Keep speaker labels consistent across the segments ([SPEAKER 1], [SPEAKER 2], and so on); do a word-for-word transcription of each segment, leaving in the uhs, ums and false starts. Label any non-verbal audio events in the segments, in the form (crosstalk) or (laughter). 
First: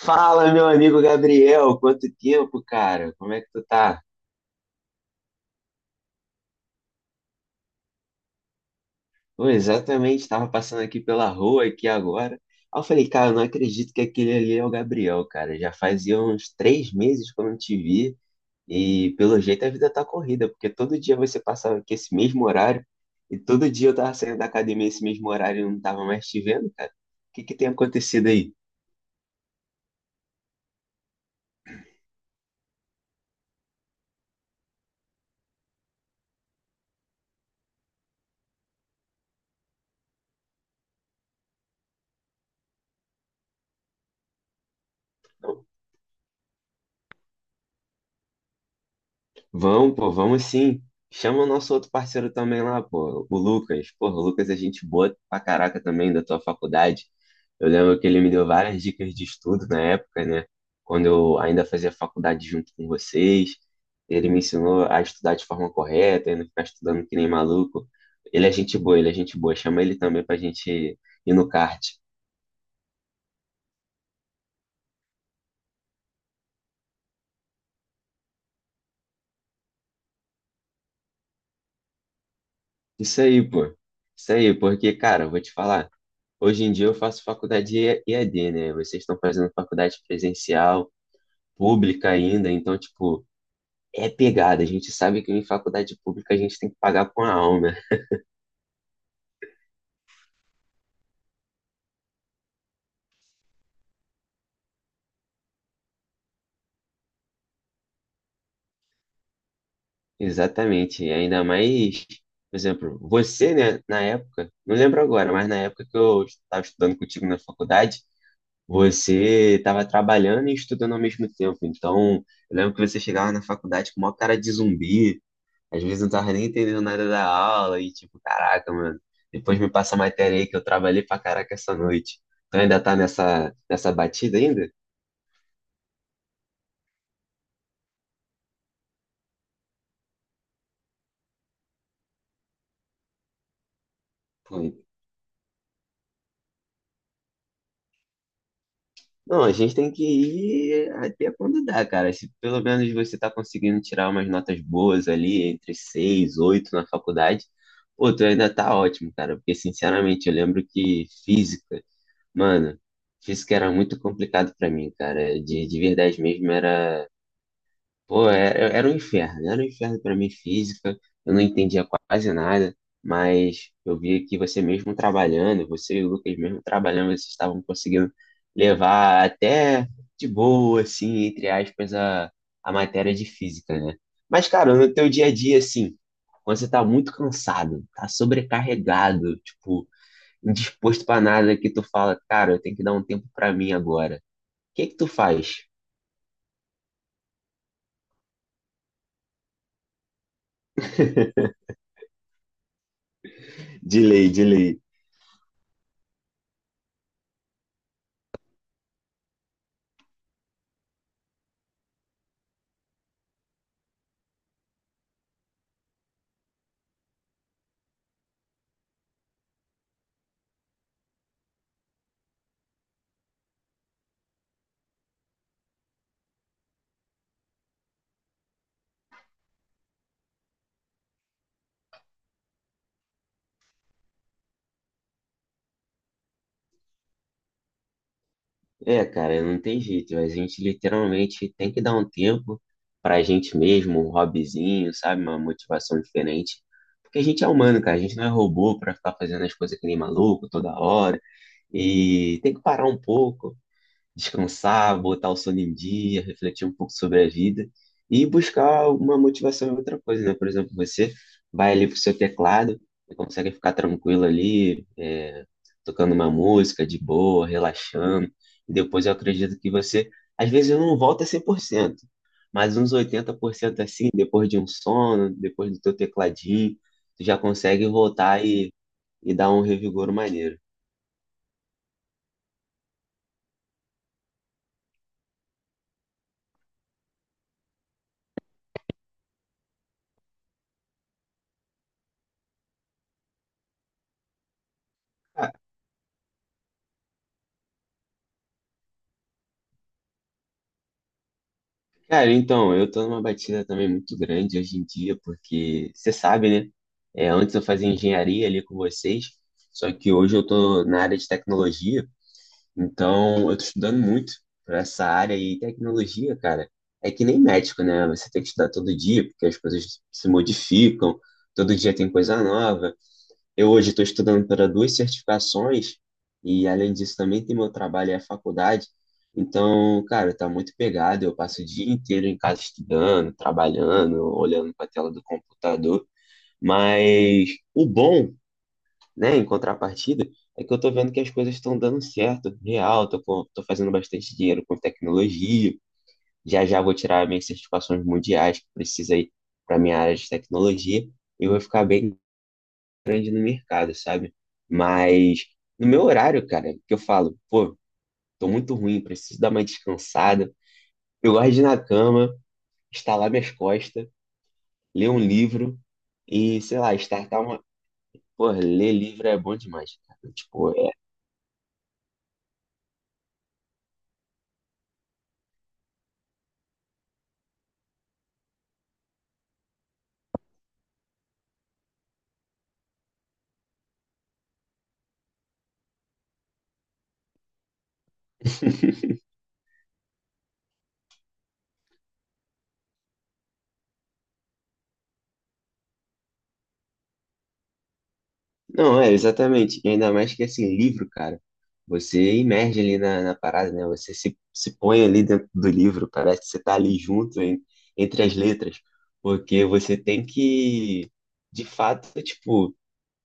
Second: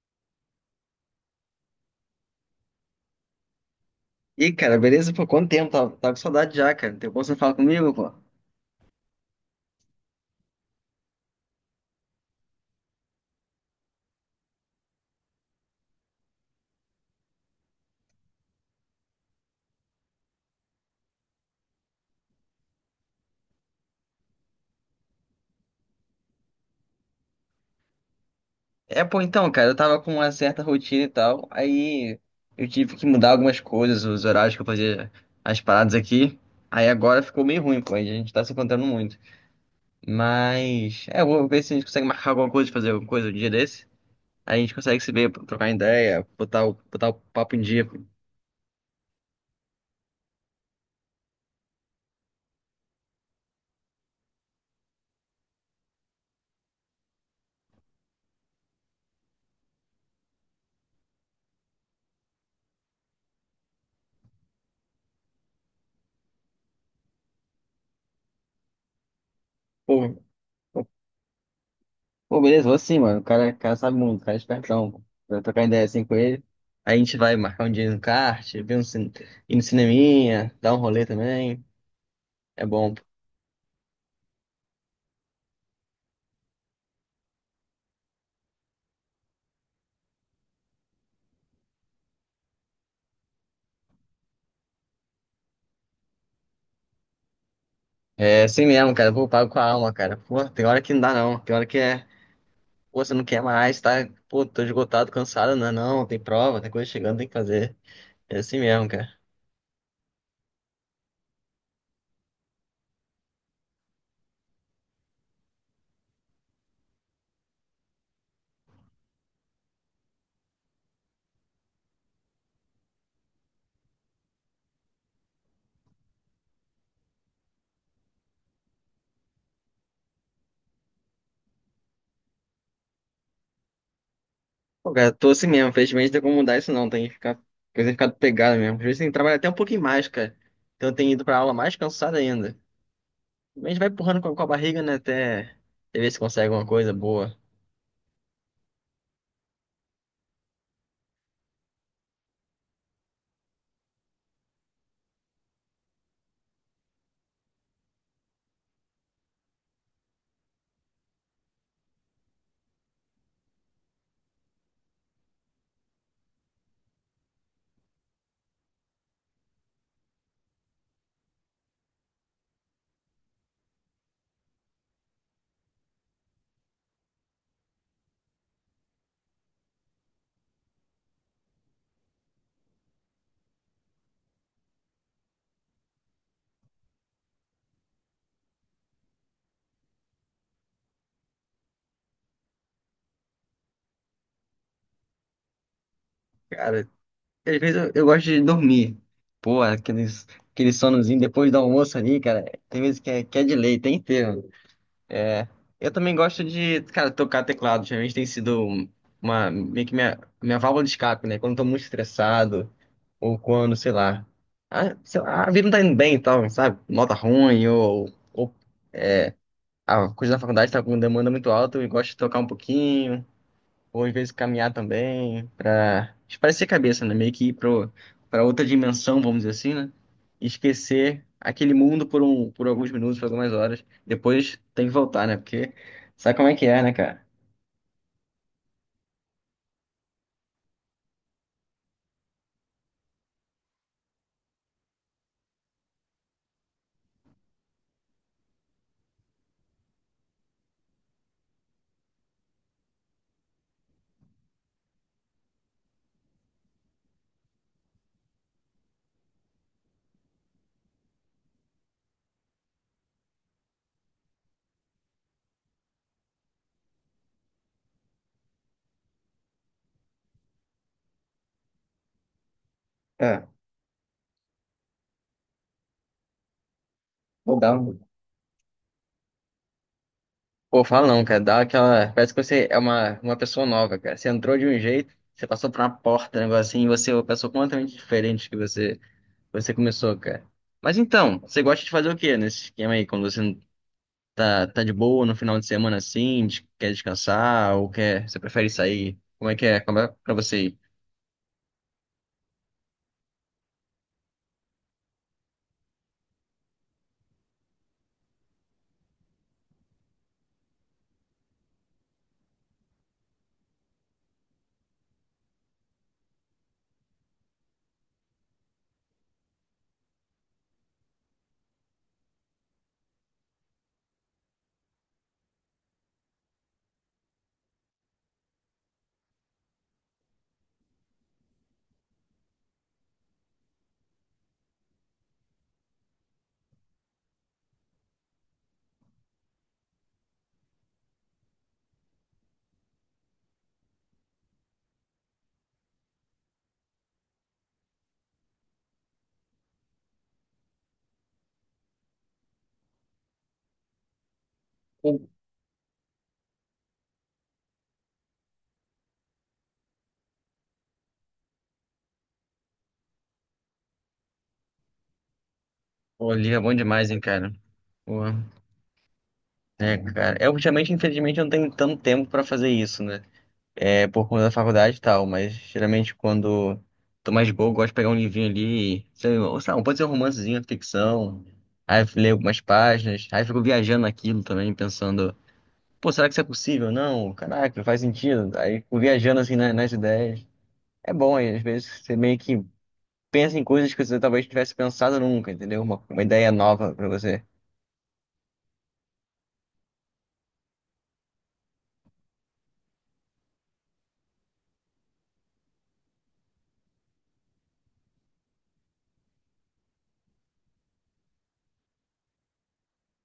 [SPEAKER 1] Fala, meu amigo Gabriel, quanto tempo, cara? Como é que tu tá?
[SPEAKER 2] Ih, cara, beleza? Pô, quanto tempo? Tava, tava com saudade já, cara. Tem como você falar comigo, pô?
[SPEAKER 1] Pô, exatamente, estava passando aqui pela rua aqui agora. Aí eu falei, cara, eu não acredito que aquele ali é o Gabriel, cara. Já fazia uns três meses que eu não te vi e pelo jeito a vida tá corrida, porque todo dia você passava aqui esse mesmo horário e todo dia eu tava saindo da academia esse mesmo horário e não tava mais te vendo, cara. O que que tem acontecido aí?
[SPEAKER 2] É, pô, então, cara, eu tava com uma certa rotina e tal. Aí eu tive que mudar algumas coisas, os horários que eu fazia as paradas aqui. Aí agora ficou meio ruim, pô. A gente tá se encontrando muito. Mas, é, eu vou ver se a gente consegue marcar alguma coisa, fazer alguma coisa um dia desse. Aí a gente consegue se ver, trocar ideia, botar o, botar o papo em dia.
[SPEAKER 1] Vamos, pô, vamos sim. Chama o nosso outro parceiro também lá, pô, o Lucas. Porra, o Lucas é gente boa pra caraca também da tua faculdade. Eu lembro que ele me deu várias dicas de estudo na época, né? Quando eu ainda fazia faculdade junto com vocês. Ele me ensinou a estudar de forma correta e não ficar estudando que nem maluco. Ele é gente boa, ele é gente boa. Chama ele
[SPEAKER 2] Pô,
[SPEAKER 1] também pra gente ir no kart.
[SPEAKER 2] Pô, beleza, vou sim, mano. O cara, o cara sabe muito, o cara é espertão. Pô. Pra trocar ideia assim com ele. Aí a gente vai marcar um dia no kart, ver um cine... ir no cineminha, dar um rolê também. É bom. Pô.
[SPEAKER 1] Isso aí, pô. Isso aí, porque, cara, eu vou te falar. Hoje em dia eu faço faculdade E- EAD, né? Vocês estão fazendo faculdade presencial, pública ainda, então, tipo, é pegada. A gente sabe que em faculdade pública a gente tem que pagar com a alma. (laughs)
[SPEAKER 2] É assim mesmo, cara. Pô, eu pago com a alma, cara. Pô, tem hora que não dá não. Tem hora que é. Pô, você não quer mais, tá? Pô, tô esgotado, cansado. Não, é não, tem prova, tem coisa chegando, tem que fazer. É assim mesmo, cara.
[SPEAKER 1] Exatamente. E ainda mais, por exemplo, você, né, na época, não lembro agora, mas na época que eu estava estudando contigo na faculdade, você estava trabalhando e estudando ao mesmo tempo. Então, eu lembro que você chegava na faculdade com uma cara de zumbi. Às vezes eu não tava nem entendendo nada da aula e tipo, caraca, mano, depois me passa a matéria aí que eu trabalhei pra caraca essa noite. Então ainda tá nessa, nessa batida ainda?
[SPEAKER 2] Pô, cara, tô assim mesmo. Felizmente não tem como mudar isso não. Tem que ficar. Coisa tem ficado pegada mesmo. Às vezes tem que trabalhar até um pouquinho mais, cara. Então eu tenho ido pra aula mais cansado ainda. A gente vai empurrando com a, com a
[SPEAKER 1] Pô,
[SPEAKER 2] barriga, né? Até ver se consegue alguma coisa boa.
[SPEAKER 1] não, a gente tem que ir até quando dá, cara. Se pelo menos você tá conseguindo tirar umas notas boas ali, entre seis, oito na faculdade, pô, tu ainda tá ótimo, cara. Porque, sinceramente, eu lembro que física, mano, física era muito complicado pra mim, cara. De, de verdade mesmo, era. Pô, era, era um inferno, era um inferno para mim física, eu não entendia quase nada, mas eu via que você mesmo trabalhando, você e o Lucas mesmo trabalhando, vocês estavam conseguindo levar até de boa, assim, entre aspas, a, a matéria de física, né? Mas, cara, no teu dia a dia, assim, quando você tá muito cansado, tá sobrecarregado, tipo, indisposto para nada, que tu fala, cara, eu tenho que dar um tempo para mim agora. O que é que tu faz?
[SPEAKER 2] Cara, às vezes eu, eu gosto de dormir. Pô, aqueles, aquele sonozinho depois do almoço ali, cara. Tem vezes que é, que é de lei, tem
[SPEAKER 1] De lei, de
[SPEAKER 2] inteiro.
[SPEAKER 1] lei.
[SPEAKER 2] É, eu também gosto de, cara, tocar teclado. Geralmente tem sido uma, meio que minha, minha válvula de escape, né? Quando eu tô muito estressado, ou quando, sei lá. A, sei lá, a vida não tá indo bem e tal, sabe? Nota ruim, ou, ou a coisa da faculdade tá com demanda muito alta, eu gosto de tocar um pouquinho. Ou às vezes caminhar também para espairecer a cabeça, né? Meio que ir pro, para outra dimensão, vamos dizer assim, né? E esquecer aquele mundo por, um, por alguns minutos, por algumas horas. Depois tem que voltar, né? Porque sabe como é que é, né, cara?
[SPEAKER 1] É, cara, não tem jeito. A gente literalmente tem que dar um tempo pra gente mesmo, um hobbyzinho, sabe? Uma motivação diferente. Porque a gente é humano, cara. A gente não é robô pra ficar fazendo as coisas que nem maluco toda hora. E tem que parar um pouco, descansar, botar o sono em dia, refletir um pouco sobre a vida e buscar uma motivação em outra coisa, né? Por exemplo, você vai ali pro seu teclado e consegue ficar tranquilo ali, é, tocando uma música de boa, relaxando. E depois eu acredito que você, às vezes, não volta cem por cento, mas uns oitenta
[SPEAKER 2] É,
[SPEAKER 1] por cento assim, depois de um sono, depois do teu tecladinho, tu já
[SPEAKER 2] vou dar
[SPEAKER 1] consegue
[SPEAKER 2] um.
[SPEAKER 1] voltar e, e dar um revigor maneiro.
[SPEAKER 2] Pô, fala não, cara. Dá aquela. Parece que você é uma, uma pessoa nova, cara. Você entrou de um jeito, você passou por uma porta, um negócio assim, e você é uma pessoa completamente diferente que você, você começou, cara. Mas então, você gosta de fazer o quê nesse esquema aí, quando você Tá, tá de boa no
[SPEAKER 1] Ah,
[SPEAKER 2] final de semana assim? des- Quer descansar ou quer? Você prefere sair? Como é que é? Como é pra você ir?
[SPEAKER 1] cara, então, eu tô numa batida também muito grande hoje em dia, porque você sabe, né? É, antes eu fazia engenharia ali com vocês, só que hoje eu tô na área de tecnologia, então eu tô estudando muito pra essa área e tecnologia, cara, é que nem médico, né? Você tem que estudar todo dia, porque as coisas se modificam, todo dia tem coisa nova. Eu hoje estou estudando para duas certificações e, além disso, também tem meu trabalho e a faculdade. Então, cara, tá muito pegado. Eu passo o dia inteiro em casa estudando, trabalhando, olhando para a tela do computador. Mas o bom, né, em contrapartida, é que eu tô vendo que as coisas estão dando certo, real. Tô, com- tô fazendo bastante dinheiro com tecnologia. Já já vou tirar minhas certificações mundiais que precisa aí para minha área de tecnologia. E vou ficar bem grande no mercado, sabe?
[SPEAKER 2] Pô,
[SPEAKER 1] Mas no meu horário, cara, que eu falo, pô, tô muito ruim, preciso dar uma descansada. Eu gosto de ir na cama, estalar minhas costas, ler um livro
[SPEAKER 2] pô, liga é
[SPEAKER 1] e,
[SPEAKER 2] bom
[SPEAKER 1] sei lá,
[SPEAKER 2] demais, hein,
[SPEAKER 1] startar
[SPEAKER 2] cara?
[SPEAKER 1] uma.
[SPEAKER 2] Porra.
[SPEAKER 1] Pô, ler livro é bom
[SPEAKER 2] É,
[SPEAKER 1] demais, cara.
[SPEAKER 2] cara. Eu,
[SPEAKER 1] Tipo, é.
[SPEAKER 2] ultimamente, infelizmente, eu não tenho tanto tempo pra fazer isso, né? É por conta da faculdade e tal, mas geralmente quando tô mais de boa, eu gosto de pegar um livrinho ali, sei lá, ou sei lá, pode ser um romancezinho, ficção. Aí eu leio algumas páginas, aí eu fico viajando naquilo também, pensando, pô, será que isso é possível? Não, caraca, faz sentido. Aí fico
[SPEAKER 1] (laughs)
[SPEAKER 2] viajando assim na- nas ideias. É bom, e às vezes você meio que pensa em coisas que você talvez tivesse pensado nunca, entendeu? Uma, uma ideia nova pra você.
[SPEAKER 1] Não, é, exatamente. E ainda mais que, assim, livro, cara, você imerge ali na, na parada, né? Você se, se põe ali dentro do livro, parece que você tá ali junto, em- entre as letras, porque você tem que, de fato, tipo,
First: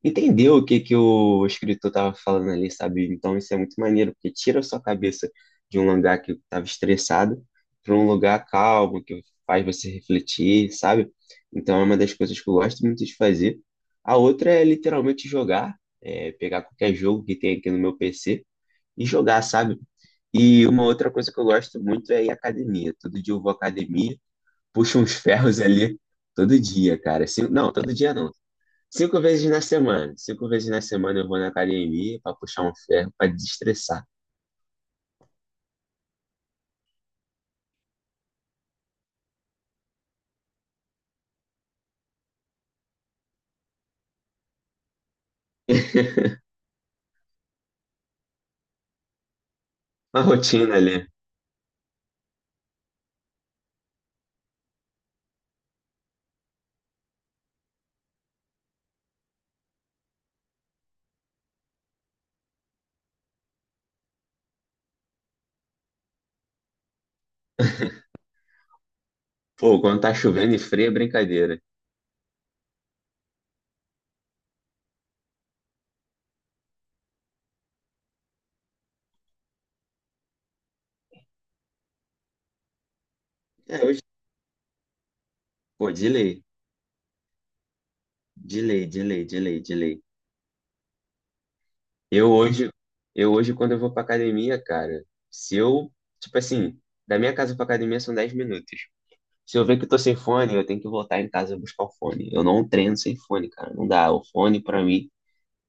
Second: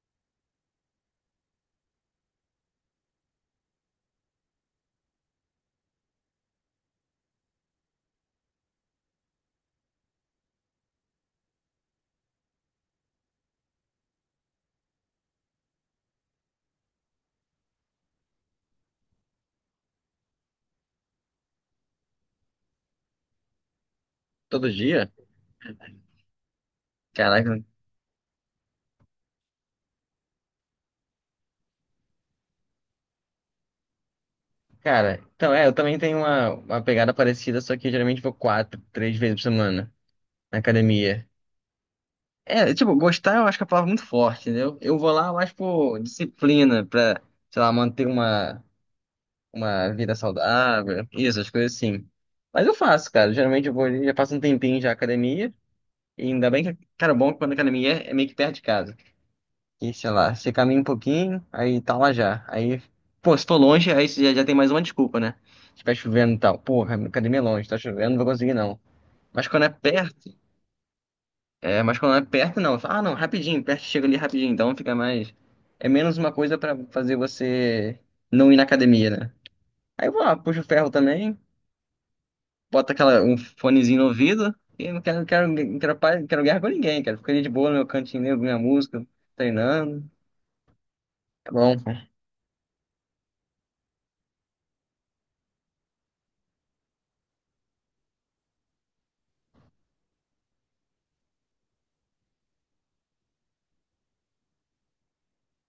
[SPEAKER 1] entendeu o que que o escritor tava falando ali, sabe? Então isso é muito maneiro, porque tira a sua cabeça de um lugar que estava estressado para um lugar calmo, que faz você refletir, sabe? Então é uma das coisas que eu gosto muito de fazer. A outra é literalmente jogar, é, pegar qualquer jogo que tem aqui no meu P C e jogar, sabe? E uma outra coisa que eu gosto muito é ir à academia. Todo dia eu vou à academia,
[SPEAKER 2] Todo
[SPEAKER 1] puxo
[SPEAKER 2] dia?
[SPEAKER 1] uns ferros ali todo dia, cara. Assim,
[SPEAKER 2] Caraca.
[SPEAKER 1] não, todo dia não. Cinco vezes na semana. Cinco vezes na semana eu vou na academia pra puxar um ferro, pra desestressar.
[SPEAKER 2] Cara, então é, eu também tenho uma, uma pegada parecida, só que eu geralmente vou quatro, três vezes por semana na academia. É, tipo, gostar eu acho que é a palavra muito forte, entendeu? Eu vou lá mais por
[SPEAKER 1] (laughs)
[SPEAKER 2] disciplina, pra, sei lá, manter uma, uma vida
[SPEAKER 1] Uma rotina
[SPEAKER 2] saudável,
[SPEAKER 1] ali.
[SPEAKER 2] isso, as coisas assim. Mas eu faço, cara. Geralmente eu vou ali, já passo um tempinho já na academia. E ainda bem que, cara, o bom é que quando a academia é, é meio que perto de casa. E sei lá, você caminha um pouquinho, aí tá lá já. Aí, pô, se tô longe, aí você já, já tem mais uma desculpa, né? Se tá chovendo e tal. Porra, a academia é longe, tá chovendo, não vou conseguir não. Mas quando é
[SPEAKER 1] Pô, quando tá
[SPEAKER 2] perto,
[SPEAKER 1] chovendo e frio é brincadeira.
[SPEAKER 2] é, mas quando é perto não. Fala, ah, não, rapidinho, perto chega ali rapidinho, então fica mais. É menos uma coisa pra fazer você não ir na academia, né? Aí eu vou lá, puxo o ferro também, bota aquela, um
[SPEAKER 1] É,
[SPEAKER 2] fonezinho
[SPEAKER 1] hoje,
[SPEAKER 2] no ouvido, e não quero, não quero, não
[SPEAKER 1] pô,
[SPEAKER 2] quero,
[SPEAKER 1] de
[SPEAKER 2] pa- não quero
[SPEAKER 1] lei,
[SPEAKER 2] guerra com ninguém, cara. Fico ali de boa no meu cantinho, ouvindo minha
[SPEAKER 1] de lei, de
[SPEAKER 2] música,
[SPEAKER 1] lei, de lei, de lei.
[SPEAKER 2] treinando. É bom.
[SPEAKER 1] Eu hoje, eu hoje quando eu vou pra academia, cara, se eu, tipo assim, da minha casa pra academia são dez minutos. Se eu ver que eu tô sem fone, eu tenho que voltar em casa buscar o fone. Eu não treino sem fone, cara, não dá. O fone pra mim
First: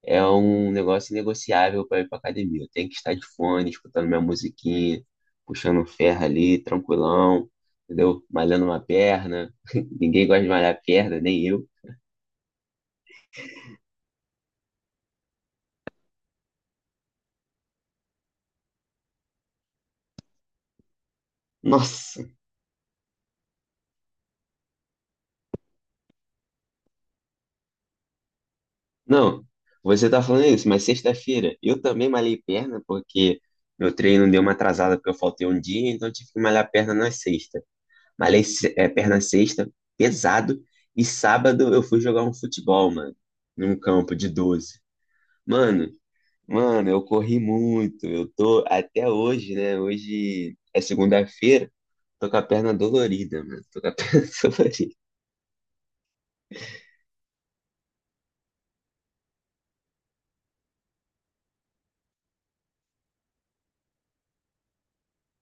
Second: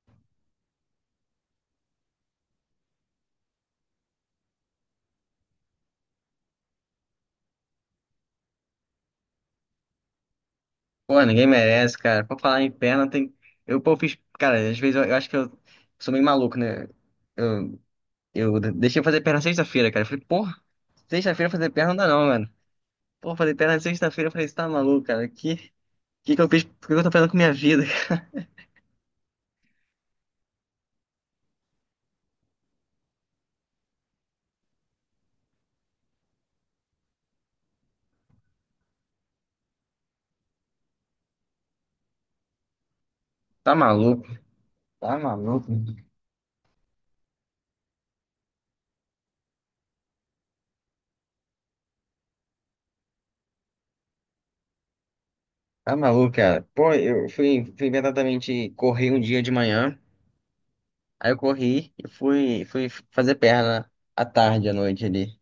[SPEAKER 1] é um negócio negociável para ir para academia. Eu tenho que estar de fone, escutando minha musiquinha, puxando um ferro ali, tranquilão, entendeu? Malhando uma perna. (laughs) Ninguém gosta de malhar a perna,
[SPEAKER 2] Pô, ninguém
[SPEAKER 1] nem eu.
[SPEAKER 2] merece, cara. Pra falar em perna, tem. Eu, pô, fiz. Cara, às vezes eu, eu acho que eu sou meio maluco, né? Eu, eu deixei fazer perna sexta-feira, cara. Eu falei, porra, sexta-feira fazer perna não dá
[SPEAKER 1] Nossa!
[SPEAKER 2] não, mano. Pô, fazer perna sexta-feira, eu falei, você tá maluco, cara? Que, que que eu fiz? O que eu tô fazendo com minha vida? (laughs) Cara?
[SPEAKER 1] Não, você tá falando isso, mas sexta-feira eu também malhei perna porque meu treino deu uma atrasada porque eu faltei um dia, então eu tive que malhar perna na sexta. Malhei se- eh, perna sexta, pesado, e sábado eu fui jogar um futebol, mano,
[SPEAKER 2] Tá
[SPEAKER 1] num campo
[SPEAKER 2] maluco?
[SPEAKER 1] de doze.
[SPEAKER 2] Tá maluco?
[SPEAKER 1] Mano, mano, eu corri muito. Eu tô até hoje, né? Hoje é segunda-feira. Tô com a perna dolorida, mano. Tô com a (laughs) perna dolorida.
[SPEAKER 2] Tá maluco, cara. Pô, eu fui, fui imediatamente correr um dia de manhã. Aí eu corri e fui, fui fazer perna à tarde, à noite ali.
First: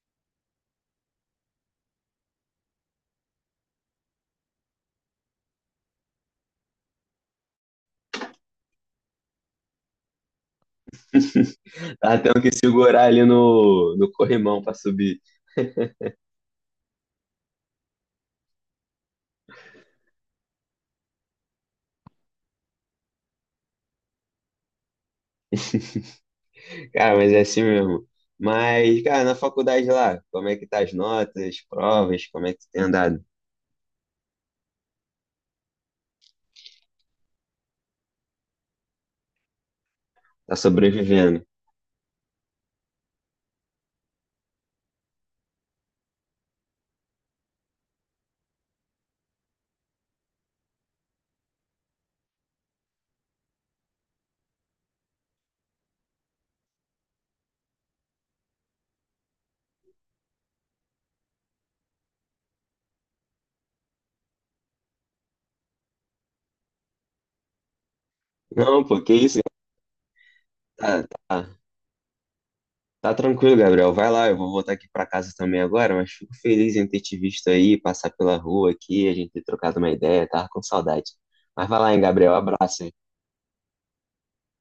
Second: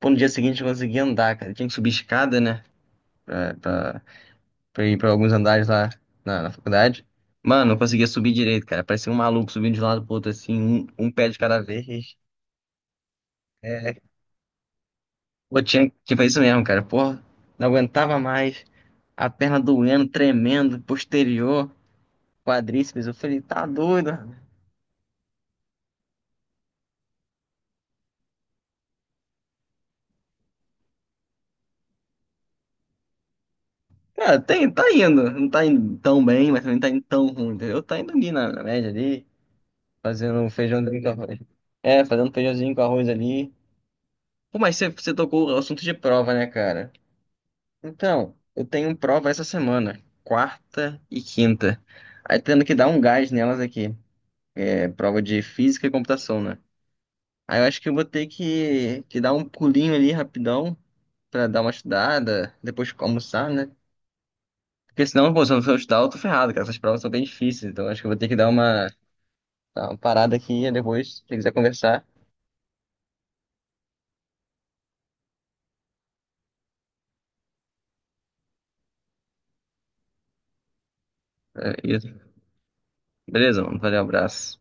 [SPEAKER 2] Pô, no dia seguinte eu consegui andar, cara. Eu tinha que subir escada, né? pra, pra, pra ir pra alguns andares lá na, na faculdade. Mano, não conseguia subir direito, cara. Parecia um maluco subindo de um lado pro outro, assim, um, um pé de cada vez.
[SPEAKER 1] Tava tendo que segurar ali no,
[SPEAKER 2] É,
[SPEAKER 1] no corrimão pra subir.
[SPEAKER 2] pô, tinha, tinha foi isso mesmo, cara. Porra, não aguentava mais. A perna doendo, tremendo, posterior, quadríceps. Eu falei, tá doido. Rapaz.
[SPEAKER 1] Cara, mas é assim mesmo. Mas, cara, na faculdade lá, como é que tá as notas, provas, como é que tu tem andado?
[SPEAKER 2] Cara, tem, tá indo. Não tá indo tão bem, mas também não tá indo tão ruim, entendeu? Tá indo ali na, na média ali, fazendo um
[SPEAKER 1] Tá
[SPEAKER 2] feijãozinho com arroz.
[SPEAKER 1] sobrevivendo?
[SPEAKER 2] É, fazendo um feijãozinho com arroz ali. Pô, mas você, você tocou o assunto de prova, né, cara? Então, eu tenho prova essa semana, quarta e quinta. Aí tendo que dar um gás nelas aqui. É prova de física e computação, né? Aí eu acho que eu vou ter que, que dar um pulinho ali rapidão pra dar uma estudada, depois almoçar, né? Porque senão, pô, se eu não for estudar, eu tô ferrado, cara. Essas provas são bem difíceis, então acho que eu vou ter que dar
[SPEAKER 1] Não,
[SPEAKER 2] uma,
[SPEAKER 1] pô, que isso?
[SPEAKER 2] dar uma parada aqui e
[SPEAKER 1] Tá,
[SPEAKER 2] depois, se quiser
[SPEAKER 1] tá.
[SPEAKER 2] conversar.
[SPEAKER 1] Tá tranquilo, Gabriel. Vai lá, eu vou voltar aqui pra casa também agora, mas fico feliz em ter te visto aí, passar pela rua aqui, a gente ter trocado uma ideia, tava com saudade.
[SPEAKER 2] É
[SPEAKER 1] Mas vai lá, hein,
[SPEAKER 2] isso.
[SPEAKER 1] Gabriel. Abraço, hein?
[SPEAKER 2] Beleza, mano. Valeu, abraço.